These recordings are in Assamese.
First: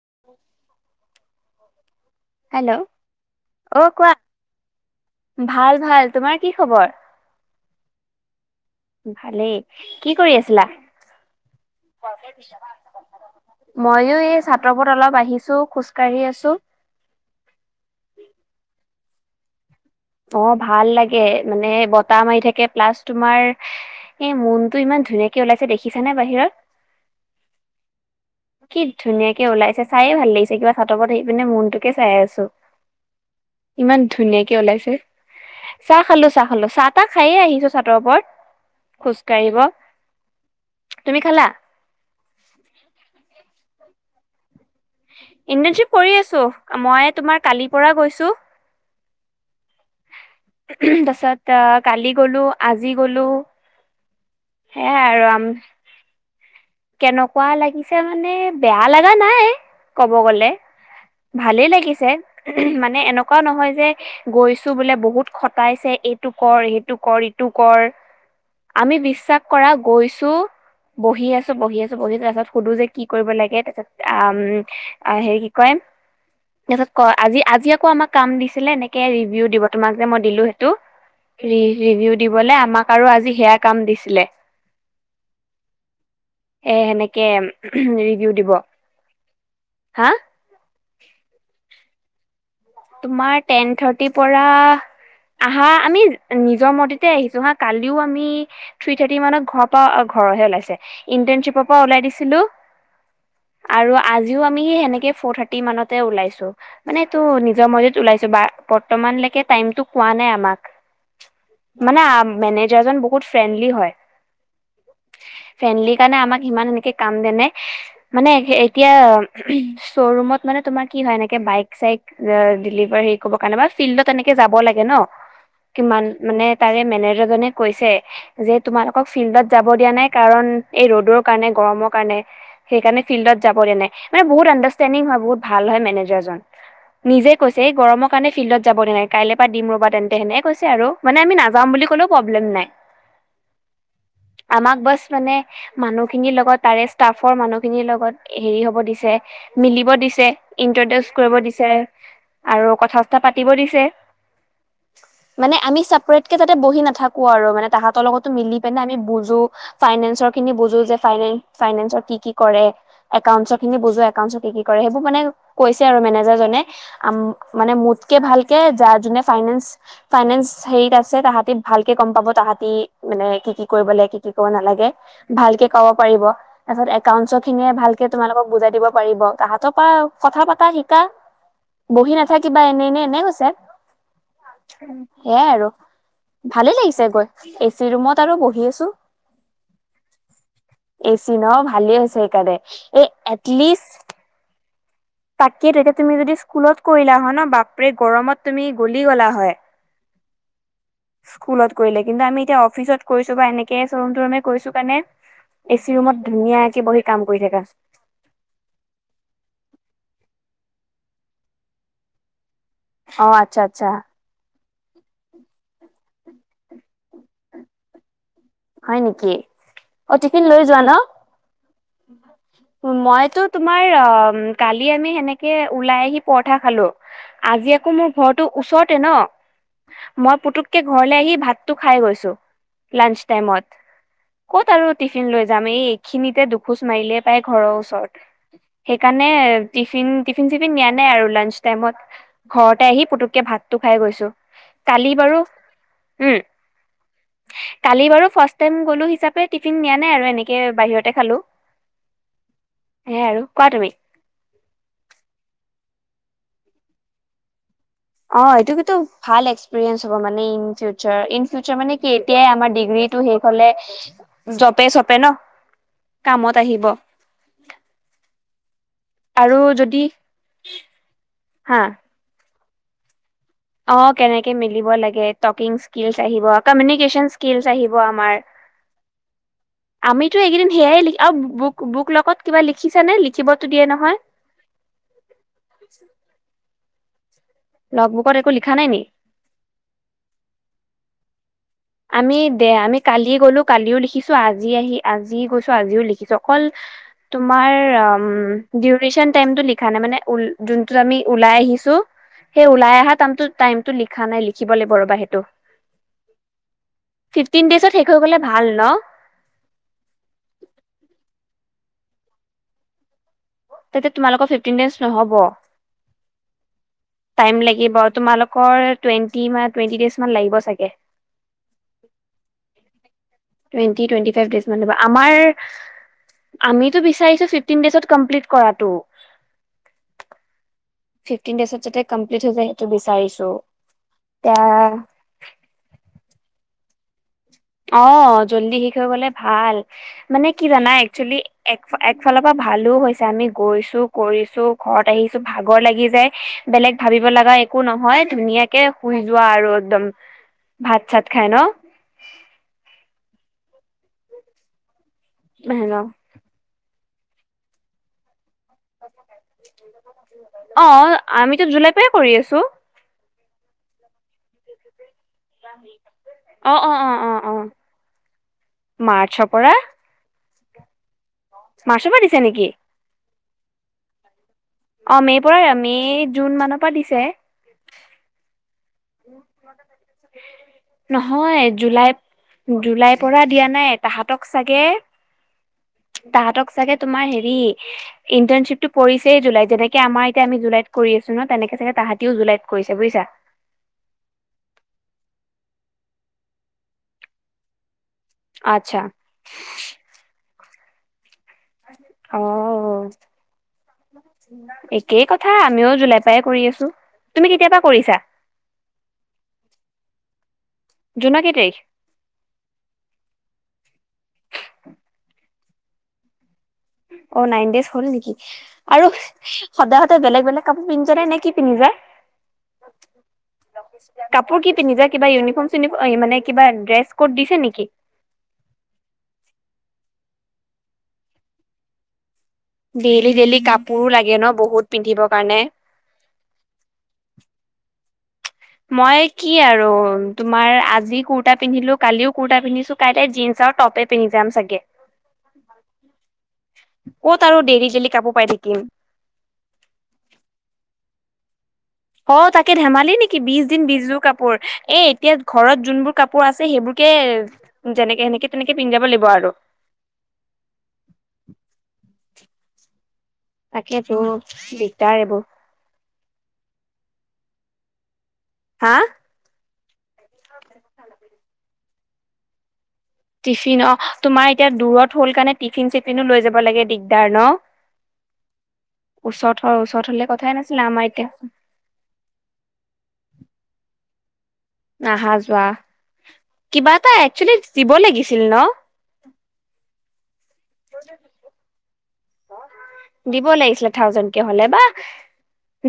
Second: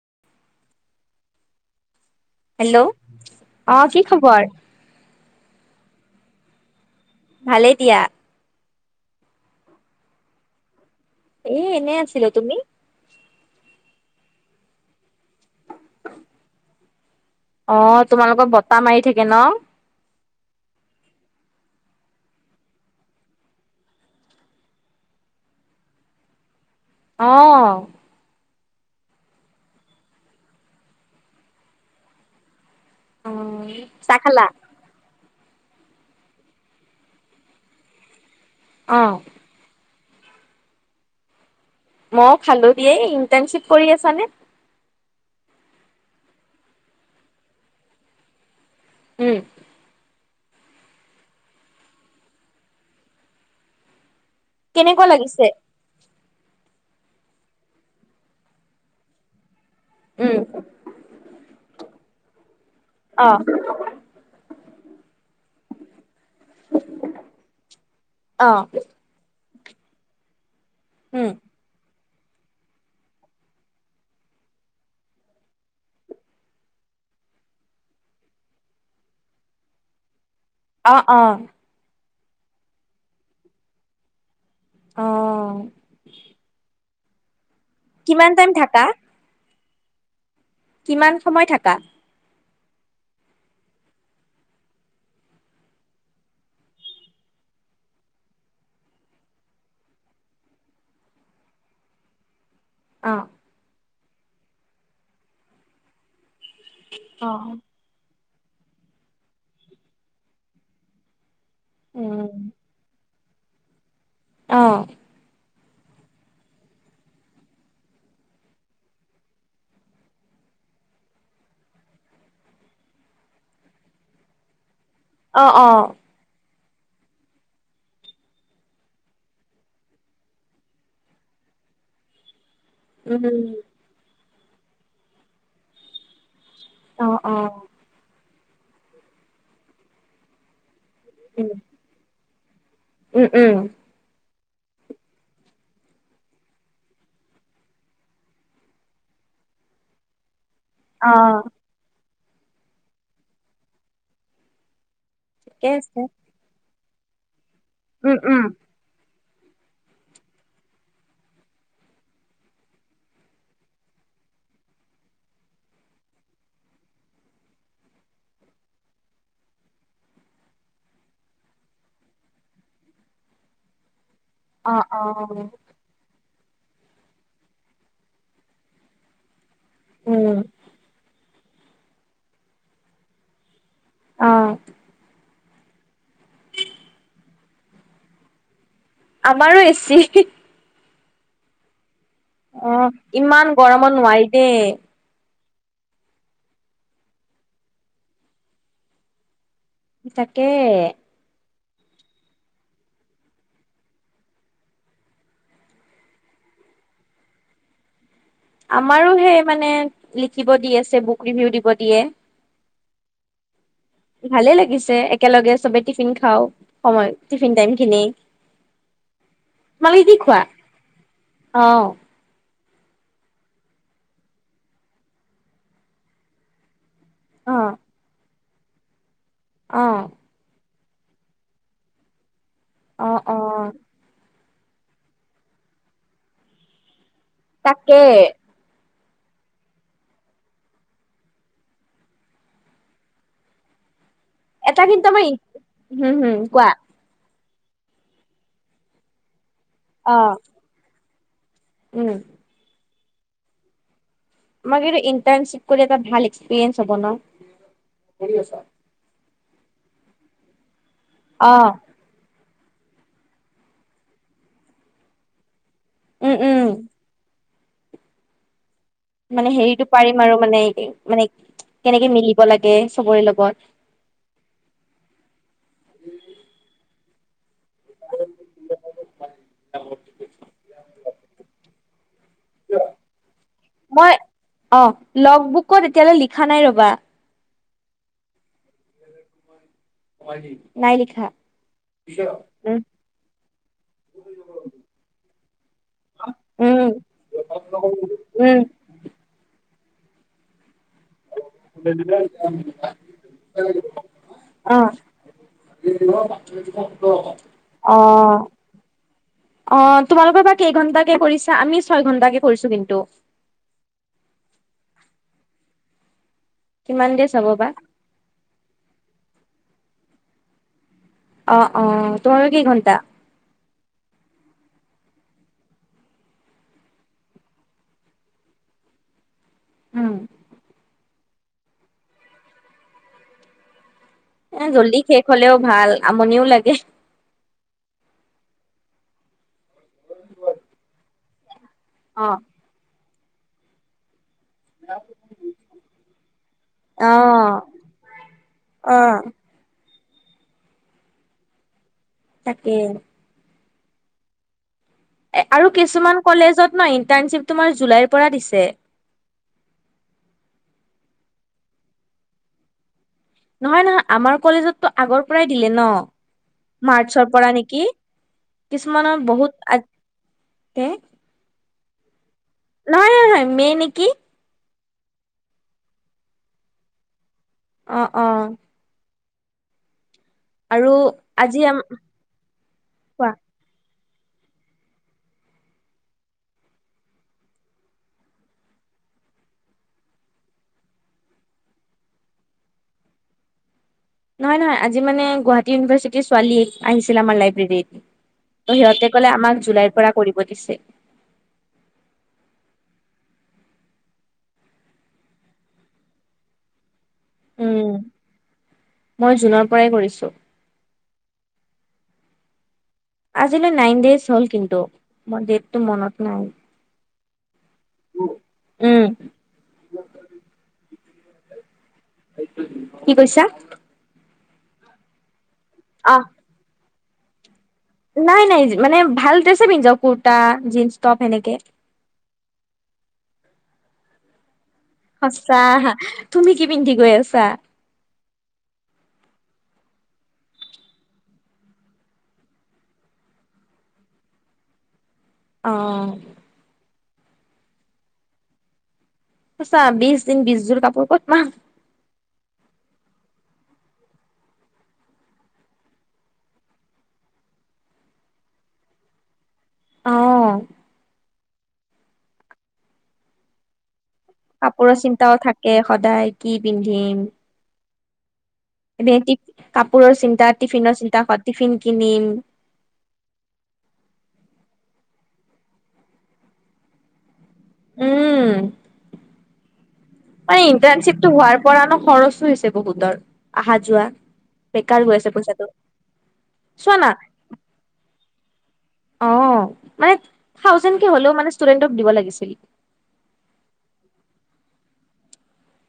[inaudible] হেল্ল! অ আহ কি কোৱা খবৰ? ভাল ভাল। তোমাৰ কি খবৰ? ভালেই দিয়া। ভালেই। কি কৰি আছিলা? এ এনেই আছিলো। তুমি? মইও এই ছাতৰওপৰত অলপ আহিছো খোজকাাঢ়ি আছো। অ তোমালোকৰ বতাহ মাৰি থাকে ন। অ ভাল লাগে মানে বতাহ মাৰি থাকে প্লাছ তোমাৰ এই মোনটো ইমান ধুনীয়াকে ওলাইছে দেখিছা নে বাহিৰত। আহ। কি ধুনীয়াকে ওলাইছে চায়ে ভাল লাগিছে কিবা চাটপত আহি পিনে মনটোকে চাই আছো। অ ইমান চাহ খালা ধুনীয়াকে ওলাইছে। চাহ খালো চাহ খালো চাহ তাহ খাইে আহিছো চাহৰ ওপৰত অ খোজকাঢ়িব। তুমি খালা? মই খালোঁদিয়ে। ইণ্টাৰ্ণশ্বিপ কৰি আছানে? ইণ্টাৰনশ্বিপ কৰি আছো। মই তোমাৰ কালিৰ পৰা গৈছো। উম। তাৰছত কালি গলো আজি গলো। সে কেনেকুৱা আৰু লাগিছে আম কেনেকুৱা লাগিছে মানে বেয়া লগা নাই। ক'ব উম গলে ভালেই লাগিছে। উ মানে অ এনেকুৱাও নহয় যে গৈছো বোলে বহুত খটাইছে টো কৰ সেইটো কৰ ইটো কৰ অ আমি বিশ্বাস কৰা গৈছো উম বহি আছোঁ আছোঁ তাৰ পাছত সুধো যে কি কৰিব লাগে তাৰ পাছত আম হেৰি কি কয় তাৰপিছত ক আজি আজি আকৌ আমাক কাম দিছিলে এনেকে ৰিভিউ দিব তোমাক যে মই দিলো টো অ অ ৰিভিউ দিবলে আমাক আৰু আজি সেয়া কাম দিছিলে। অ। হে নেনেকে কিমান ৰিভিউ টাইম দিব। থাকা কিমান সময় থাকা। তোমাৰ টেন থাৰ্টিৰ পৰা আহা আমি নিজৰ মৰতে আহিছো হা, কালিও আমি থ্ৰী থাৰ্টি মানত ঘৰ পৰা ঘৰহে ওলাইছে, ইন্টাৰ্শ্বিপৰ পৰা ওলাই দিছিলো। অ'। আৰু আজিও আমি সেই সেনেকে ফ'ৰ থাৰ্টি মানতে ওলাইছো। মানে তো অহ'। নিজৰ মজিত ওলাইছো বা-বৰ্তমানলৈকে টাইতো কোৱা নাই আমাক। মানে আ উম মেনেজাৰজন বহুত ফ্ৰেণ্ডলি হয়। অহ'। ফ্ৰেণ্ডলি কাৰণে আমাক সিমান এনেকে কাম নেনে মানে এতিয়া শ্ব'ৰুমত মানে তোমাৰ কি হয় এনেকে বাইক চাইক [unintelligible] ডিলিভাৰ হেৰি কৰিব কাৰণে বা ফিল্ডত এনেকে যাব লাগে ন, অ অ কিমান মানে তাৰে মেনেজাৰ জনে কৈছে যে, তোমালোকক ফিল্ডত যাব দিয়া নাই কাৰণ এই ৰ'দৰ কাৰণে গৰমৰ কাৰণে। সেইকাৰণে উম ফিল্ডত যাব নাই, মানে বহুত আণ্ডাৰষ্টেণ্ডিং হয় বহুত ভাল হয়, মেনেজাৰজন। অ নিজে অ কৈছে এই গৰমৰ কাৰণে ফিল্ডত যাব নে নাই কাইলৈ পৰা দিম ৰ'বা তেন্তে সেনেকে কৈছে আৰু। মানে আমি উম নাযাম বুলি কলেওঁ প্ৰব্লেম নাই। উম', উম'। আমাক বছ মানে মানুহখিনিৰ লগত তাৰে ষ্টাফৰ মানুহখিনিৰ লগত হেৰি হ'ব দিছে। মিলিব দিছে। অ ইন্ট্ৰডিউচ কৰিব দিছে, আৰু কথা চথা পাতিব দিছে। মানে ঠিকে আমি আছে চেপাৰেট কে তাতে বহি নাথাকো আৰু মানে তাহাঁতৰ উম লগতো উম মিলি পেনে আমি বুজ বুজো ফ্ৰাইনেচৰখিনি বুজো যে ফ্ৰাইনে-ফ্ৰাইনেচৰ কি কি কৰে, একাউণ্টখিনি বুজো একাউণ্ট একাউণ্ট কি কৰে সেইবোৰ মানে কৈছে আৰু মেনেজাৰজনে। আম, মানে মোতকে ভালকে যা-যোনে ফ্ৰাইনেচ্, ফ্ৰাইনেচ্ হেৰিচ আছে তাহতে ভালকে গম পাব তাহতি, মানে কি কি কৰিব লাগে, কি কি কৰিব অ নালাগে অ ভালকে ক'ব পাৰি পাৰিব। তাৰ পিছত একাউন্টছৰ খিনিয়ে, ভালকে তোমালোকক বুজাই দিব পাৰিব। তাহাঁতৰ পৰা উম কথা পাতা শিকা, বহি নাথাক কিবা এনেই এনে এনেই গৈছে। অহ'। সেয়াই আৰু ভালে লাগিছে গৈ, এ চি ৰুমত আৰু বহি আছো আমাৰো এ চি। এ চি ন ভালেই হৈছে সেইকাৰণে, এ ইমান গৰমত এটলিষ্ট নোৱাৰি দেই তাকে তেতিয়া তুমি যদি স্কুলত কৰিলা হয় ন, বাপৰে গৰমত তুমি গলি গ'লা হয়। সঁচাকে। স্কুলত কৰিলে কিন্তু আমি এতিয়া অফিচত কৈছো বা এনেকে চৰুম টৰুমে কৰিছো কাৰাণে এ চি ৰুমত ধুনীয়াকে বহি কাম কৰি থাকা। আমাৰো সেই মানে লিখিব দি আছে, বুক ৰিভিউ দিব দিয়ে। অহ' আচ্ছা। আচ্ছা ভালে লাগিছে একেলগে চবে টিফিন খাওঁ। সময় টিফিন টাইম খিনি হয় নেকি? তোমালোকে কি অহ, খোৱা টিফিন লৈ যোৱা ন। অ মইতো তোমাৰ অহ, কালি আমি সেনেকে ওলাই আহি পৰঠা খালো। অ আজি আকৌ মোৰ ঘৰটো ওচৰতে ন অ মই পুতুক কে ঘৰলে আহি ভাতটো খাই গৈছো, অ লাঞ্চ অ টাইমত। ক'ত আৰু টিফিন লৈ যাম, এই এইখিনিতে দুখোজ মাৰিলে পাই ঘৰৰ তাকে ওচৰত। সেইকাৰণে টিফিন টিফিন চিফিন নিয়া নাই আৰু লাঞ্চ টাইমত ঘৰতে আহি পুতুককে ভাত তো। খাই গৈছো। এটা কিন্তু কালি বাৰু আমাৰ হম উম হম কোৱা কালি বাৰু ফাষ্ট টাইম গলো হিচাপে টিফিন নিয়া নাই আৰু এনেকে বাহিৰতে খালোঁ। ওঁ। হেয়াই আৰু কোৱা তুমি। মাক ইণ্টাৰ্নশিপ কৰি এটা ভাল এক্সপেস হব ন। অ' সেইটো কিন্ত ভাল এক্সৰিয়েঞ্চ হব মানে in future, in uh future মানে কি এতিয়াই আমাৰ ডিগ্ৰীটো শেইষ হলে জপে চপে ন, উম কামত উম আহিব। মানে আৰু হেৰিতটো যদি পাৰিম আৰু মানে মানে হা কেনেকে মিলিব লাগে চবৰে লগত। অ' কেনেকে মিবিব লাগে টকিং স্কিল আহিব কমিনিকেচন স্কিল আহিব আমাৰ, আমিতো এইকেইদিন সেয়াই ল বু বুক লগত কিবা লিখিছ নে লিখিবতো দিয়ে মই নহয়। অ লগ বুকত এতিয়ালৈ লিখা নাই ৰবা লগ বুকত একো লিখা নাই নেকি? নাই লিখা। আমি দে উম আমি কালি গ'লো কালিও লিখিছো আজি আহি আজি গৈছো আজিও লিখিছো অকল উম তোমাৰ উম দিউৰেচন টাইম টো ানে মান উ আমি ওলাই আহিছো, সেই ওলাই অহা টাইমতটো লিখা নাই লিখিব লাগিব ৰবা সেইটো। উ ফিফটিন ডেইজত শেষ হৈ গ'লে অ', ভাল ন অ' তোমালোকৰ পৰা কেইঘন্ট কে কৰিছে? আমি ছয় ঘন্টাকে কৰিছো কিন্তু। তেতিয়া তোমালোকৰ ফিফটিন ডেজ নহ'ব। কিমান দেৰি চাব টাইম বা লাগিব তোমালোকৰ টুৱেণ্টি টুৱেন্টিজ লাগিব চাগে। অ' অ' তোমাৰো কেই ঘণ্টা? টুৱেন্টি টুৱেন্টি ফাইভ ডেজ আমাৰ আমিতো বিচাৰিছো ফিফটিন ডজত কমপ্লিট কৰাটো। উম। ফিফটপ্লি যাতে কমলিপট হৈ যায় সেইটো বিচাৰিছো। এ জল্দি এতিয়া শেষ হলেও ভাল আমনিও লাগে। অ' জল্দি শেষ হৈ গলে ভাল, মানে কি জানা একচোবেলি এক অ একফালৰ পৰা ভালো হৈছে আমি গৈছো কৰিছো। ঘৰত আহিছো ভাগৰ লাগি যায় বেলেগ অ ভাবিব লগা একো নহয় ধুনীয়াকে অ শুই যোৱা। আৰু একদম ভাত চাত খাই ন। তাকে। এ আৰু ন কিছুমান কলেজত ন ইণ্টাৰ্নশ্বিপ তোমাৰ জুলাইৰ পৰা দিছে। অ' আমিতো জুলাই পৰা কৰি আছো। নহয় নহয় আমাৰ কলেজতো আগৰ পৰাই দিলে ন, অ অ অ মাৰ্চৰ অ পৰা অ নেকি? কিছুমানৰ মাৰ্চৰ বহুত আ মাছৰ পৰা দিছে নেকি? নহয় নহয় নহয় মে নেকি? অ' মেৰ পৰাই মে জুন মানৰ পৰা দিছে। অ' অ'। উ ম আৰু আজি নহয় আম জুলাই, জুলাইৰ কোৱা পৰা দিয়া নাই। তাহাঁতক চাগে তাহাঁতক চাগে তোমাৰ হেৰি ইণ্টাৰ্ণশ্বিপ টো পৰিছেই জুলাইত যেনেকে আমাৰ এতিয়া আমি জুলাইত কৰি আছো। ন তেনেকে চাগে তাহাঁতিও জুলাইত কৰিছে বোইছা? নহয় নহয় আজি মানে গুৱাহাটী ইউনিভাৰ্চিটিৰ ছোৱালী আহিছিল আমাৰ লাইব্ৰেৰীত। ত আচ্ছা সিহঁতে কলে আমাক জুলাইৰ পৰা কৰিব দিছে। আহ। একেই কথা আমিও জোলাই পৰায় কৰি আছো। তুমি কেতিয়াৰ পৰা উম, কৰিছা মই জুনৰ পৰাই কৰিছো। জোনৰ কেই টাৰিখ? আজিলৈ নাইন ডেজ হ'ল কিন্তু মই ডেতটো মনত নাই অ' নাইন দেজ হ'ল নেকি উম আৰু সদায় সদায় বেলেগ বেলেগ কাপোৰ পিন্ধ নে কি পিন্ধিবা কি কৈছা কাপোৰ কি পিন্ধি যোৱা কিবা উনিফৰ্ম চিনিফম অ মানে কিবা ড্ৰেছ ক'ড দিছে নেকি নাই নাই মানে ভাল ড্ৰেছে পিন্ধি যাও কুুৰ্তা জন্স টপ সনেকে ডেইলি ডেইলি কাপোৰো লাগে ন বহুত পিন্ধিবৰ কাৰণে। সঁচা তুমি কি পিন্ধি গৈ আছা মই কি আৰু তোমাৰ আজি কুৰ্তা পিন্ধিলো কালিও কুৰ্তা পিন্ধিছো কাইলে জীন্স আউ টপে পিন্ধি যাম চাগে অ', ক'ত আৰু দেলি ডেলি কাপোৰ পাই থাকিম আচা বিশ দিন বিশযোৰ কাপোৰ ক'ত পাম অ তাকে ধেমালি নেকি বিশ দিন বিচযোৰ কাপোৰ এ এতিয়া ঘৰত যোনবোৰ কাপোৰ আছে সেইবোৰ কে যেনেকে সেনেকে তেনেকে পিন্ধাব লাগিব আৰু অ', তাকে কাপোৰৰ চিন্তাও থাকে সদায় কি পিন্ধিম হা এনে কাপোৰৰ চিন্তা টিফিনৰ চিন্তা টিফিন কিনিম টিফিন অ', তোমাৰ এতিয়া দূৰত হল কাৰণে টিফিন চিফিনো লৈ যাব লাগে দিগদাৰ ন উম ওচৰত হয় ওচৰত হলে কথাই মানে নাছিলে আমাৰ এতিয়া ইণ্টাৰ্ণশ্বিপটো হোৱাৰ পৰা নো খৰচো হৈছে বহুতৰ অহা যোৱা বেকাৰ গৈ আছে অহা যোৱা পইচাটো চোৱা কিবা না এটা একচুৱেলি দিব লাগিছিল ন অ', মানে থাউজেণ্ড কে হলেও মানে ষ্টুডেণ্টক দিব লাগি দিব লাগিছিলে থাউজেনকে হলে বা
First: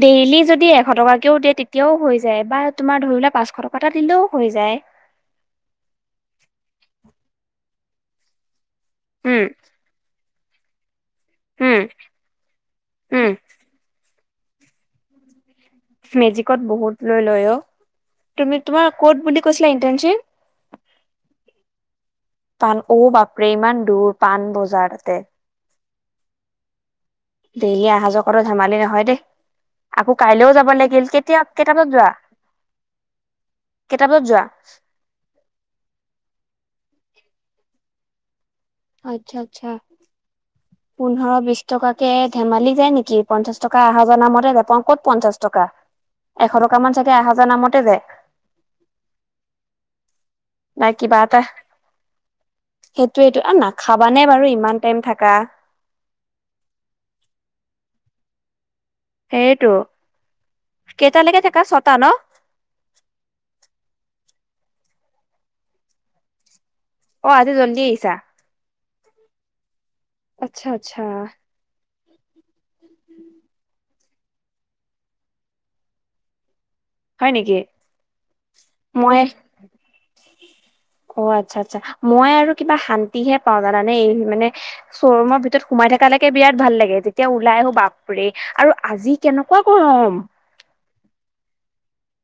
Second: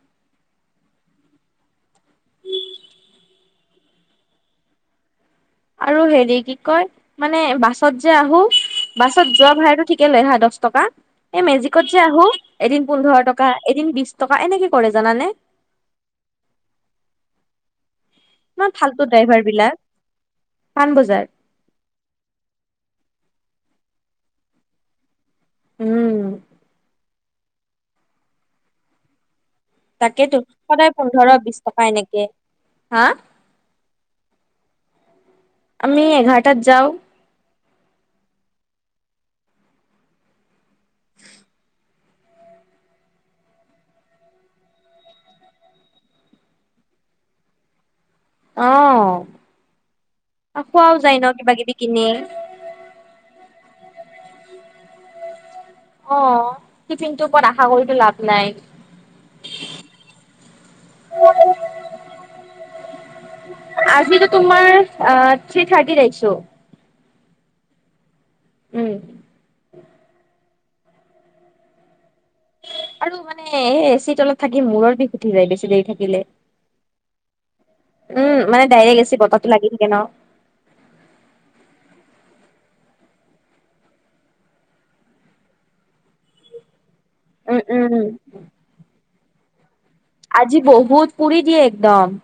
ডেইলি যদি এশ টকাকেও দিয়ে তেতিয়াও হৈ যায় বা তোমাৰ ধৰি লা পাঁচশ টকা এটা দিলেও হৈ যায় আৰু হেৰি কি কয় মানে বাছত যে আহো বাছত উম যোৱা ভাড়াটো ঠিকে লয় হা দচ টকা এই উম মেজিকত যে আহো এদিন পোন্ধৰ উম টকা এদিন বিশ টকা এনেকে কৰে জানানে মেজিকত বহুত লৈ লয় অ' তুমি ইমান তোমাৰ ফাল্টু ক'ত ড্ৰাইভাৰ বুলি কৈছিলা বিলাক ইন্টাৰ্নশিপ পাণবজাৰ পাণ অ' বাপৰে ইমান দূৰ পাণ বজাৰতে উম দেইলি আহা যোৱা কৰা ধেমালি নহয় দেই আকৌ তাকেতো কাইলৈও যাব সদায় লাগিল পোন্ধৰ কেতিয়া বিশ কেইটা টকা বজাত যোৱা এনেকে হা কেইটা বজাত যোৱা আমি এঘাৰটাত যাওঁ আচ্ছা আচ্ছা [inaudible] পোন্ধৰ বিশ টকাকে ধেমালি যায় নেকি পঞ্চাশ টকা আহাযোৱা নামতে যায় ক'ত পঞ্চাশ টকা এশ টকামান চাগে আহাযোৱা নামতে যায় অ', নাই খোৱাও যায় ন এটা কিবা কিবি কিনি খাবা নে বাৰু ইমান টাইম থাকা অ', টিফিন টো ওপৰত আশা কৰিতো লাভ নাই সেইটো কেইটালৈকে থাকা ছটা ন? আজিতো তোমাৰ থ্ৰি থাৰ্টিত আহিছো। অ' আজি জল্ডি আহিছা? উম আচ্ছা আচ্ছা আৰু মানে এচি তলত থাকি মূৰৰ বিষ উঠি যায় বেছি দেৰি থাকিলে হয় নেকি উম মানে মই এচিৰ বতাহটো লাগি থাকে ন অ আচ্ছা আচ্ছা মই আৰু কিবা শান্তিহে পাওঁ জানানে এই মানে শ্ব'ৰুমৰ ভিতৰত সোমাই থকালেকে বিৰাট ভাল লাগে তেতিয়া ওলাই উম আহো উম বাপৰে আৰু আজি কেনেকুৱা গৰম আজি বহুত পুৰি দিয়ে একদম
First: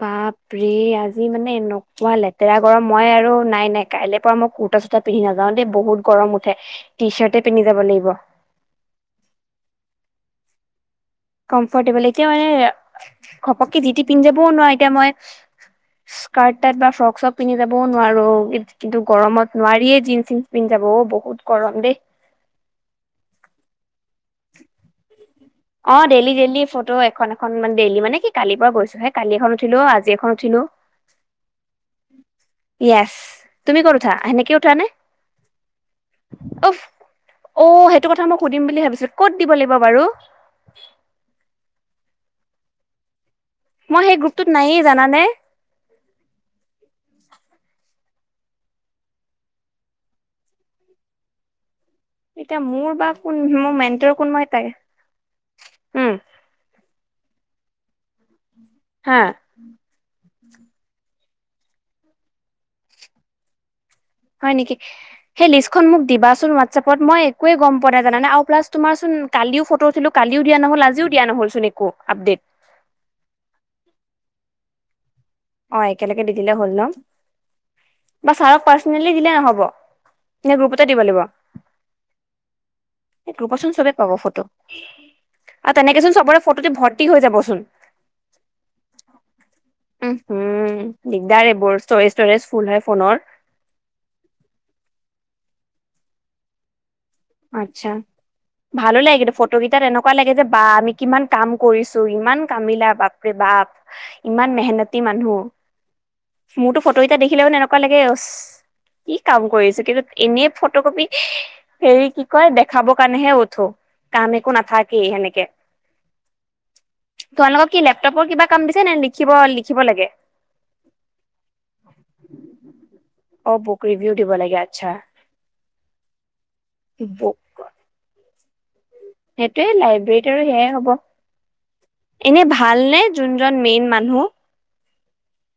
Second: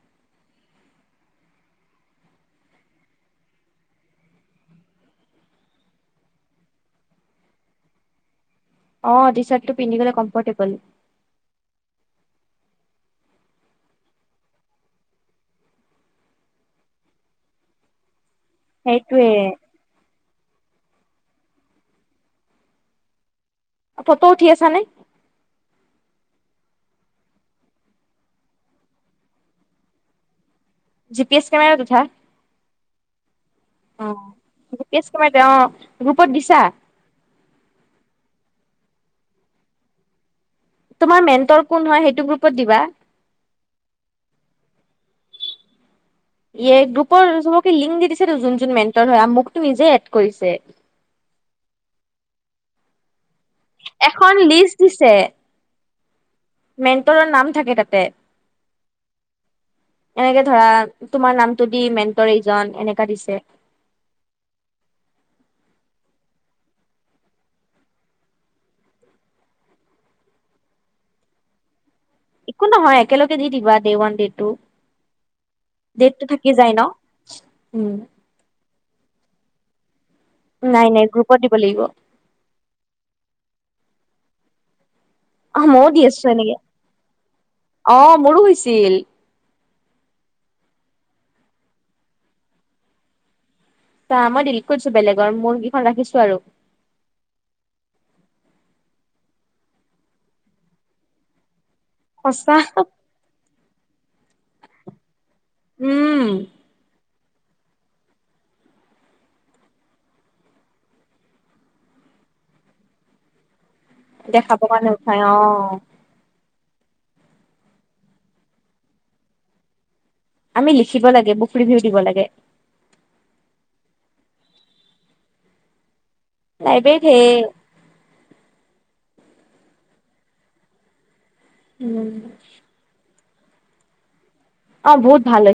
বাপৰে আজি মানে এনেকুৱা লেতেৰা গৰম মই আৰু নাই নাই কাইলে পৰা মই কু কুটা চুতা পিন্ধি নাযাও দেই বহুত গৰম উঠে টি চাৰ্টে পিন্ধি যাব লাগিব অ টি চাৰ্টটো পিন্ধি গলে কম্ফৰ্টেবল কম্ফৰ্টেবল এতিয়া মানে ঘপককে যি তি পিন্ধি যাবও নোৱাৰি, এতিয়া মই স্কাৰ্ট তাত বা ফ্ৰক চব পিন্ধি যাবও নোৱাৰো কিন্তু সেইটোয়ে গৰমত নোৱাৰিয়ে জিনচ পিন্ধি যাব অ বহুত গৰম দেই ফটো উঠি আছা নে? অ ডেইলি ডেইলি ফটো এখন এখন ডেইলি মানে কি কালিৰ পৰা গৈছো সেই কালি এখন উঠিলো আজি এখন উঠিলো জিপিএছ কেমেৰাত উঠা? য়েছ তুমি ক'ত উঠা সেনেকে উঠা অ'জি নে পি এছ কেমেৰাতে অ গ্ৰুপত দিছা? উফ অ সেইটো কথা মই সুধিম বুলি ভাবিছো ক'ত দিব লাগিব বাৰু? তোমাৰ মেণ্টৰ কোন হয় সেইটো গ্ৰুপত দিবা মই সেই গ্ৰুপটোত নাইয়ে জানানে ইয়ে গ্ৰুপৰ চবকে লিংক দি দিছে যোন যোন মেন্টল হয় মোকটো নিজে এড কৰিছে এতিয়া মোৰ বা কোন মোৰ মেণ্টৰ কোন এখন মই তাক লিষ্ট উম মেণ্টৰৰ নাম থাকে তাতে হা এনেকে ধৰা তোমাৰ নামটো দি মেণ্টৰ এইজন এনেকা দিছে হয় নিকি সেই লিষ্টখন মোক দিবাচোন হোৱাটচএপত মই একোৱে গম পোৱা নাই জনানে আৰু প্লাচ তোমাৰ চোন কালিও ফটো উঠিলো কালিও দিয়া নহল আজিও দিয়া নহল চোন একো আপডেট একো নহয় একেলগে দি দিবা দে ওৱান দে টু অ একেলগে ডেটটো দি থাকি দিলে হ'ল যায় ন উম বা ছাৰক পাৰ্চনেলি দিলে নহ'ব এ গ্ৰুপতে নাই দিব নাই লাগিব গ্ৰুপত দিব লাগিব গ্ৰুপত চোন চবে পাব ফটো অ আৰু মইও দি তেনেকেচোন আছো চবৰে এনেকে ফটোতে ভৰ্তি হৈ যাবচোন অ মোৰো হৈছিল উম হুম দিগদাৰে এইবোৰ ষ্টৰেজ ষ্টৰেজ ফুল হয় ফোনৰ ত মই দিলিট কৰিছো বেলেগৰ মোৰ কেইখন ৰাখিছো আৰু আচ্ছা ভালো লাগে ফটো কেইটাৰ এনেকুৱা লাগে যে বা আমি কিমান কাম কৰিছো ইমান সঁচা কামিলা বাপেৰে বাপ ইমান মেহনতি মানুহ উম মোৰটো ফটো দেখিলে মানে এনেকুৱা লাগে ইচ অ কি কাম কৰিছো কিন্তু এনেই ফটো কপি হেৰি কি কয় দেখাবৰ কাৰণেহে উঠো কাম একো দেখাব কাৰণে নাথাকেই উঠাই অ সেনেকে তোমালোকক কি লেপটপৰ কিবা কাম দিছে নে লিখিব লিখিব লাগে আমি লিখিব লাগে বুক ৰিভিউ দিব লাগে অ বুক ৰিভিউ দিব লাগে আচ্ছা চাই বে ঢেই বুক সেইটোয়ে লাইব্ৰৰীত আৰু সেয়াই উম হ'ব এনে ভাল নে যোনজন মেইন মানুহ অ বহুত ভাল অ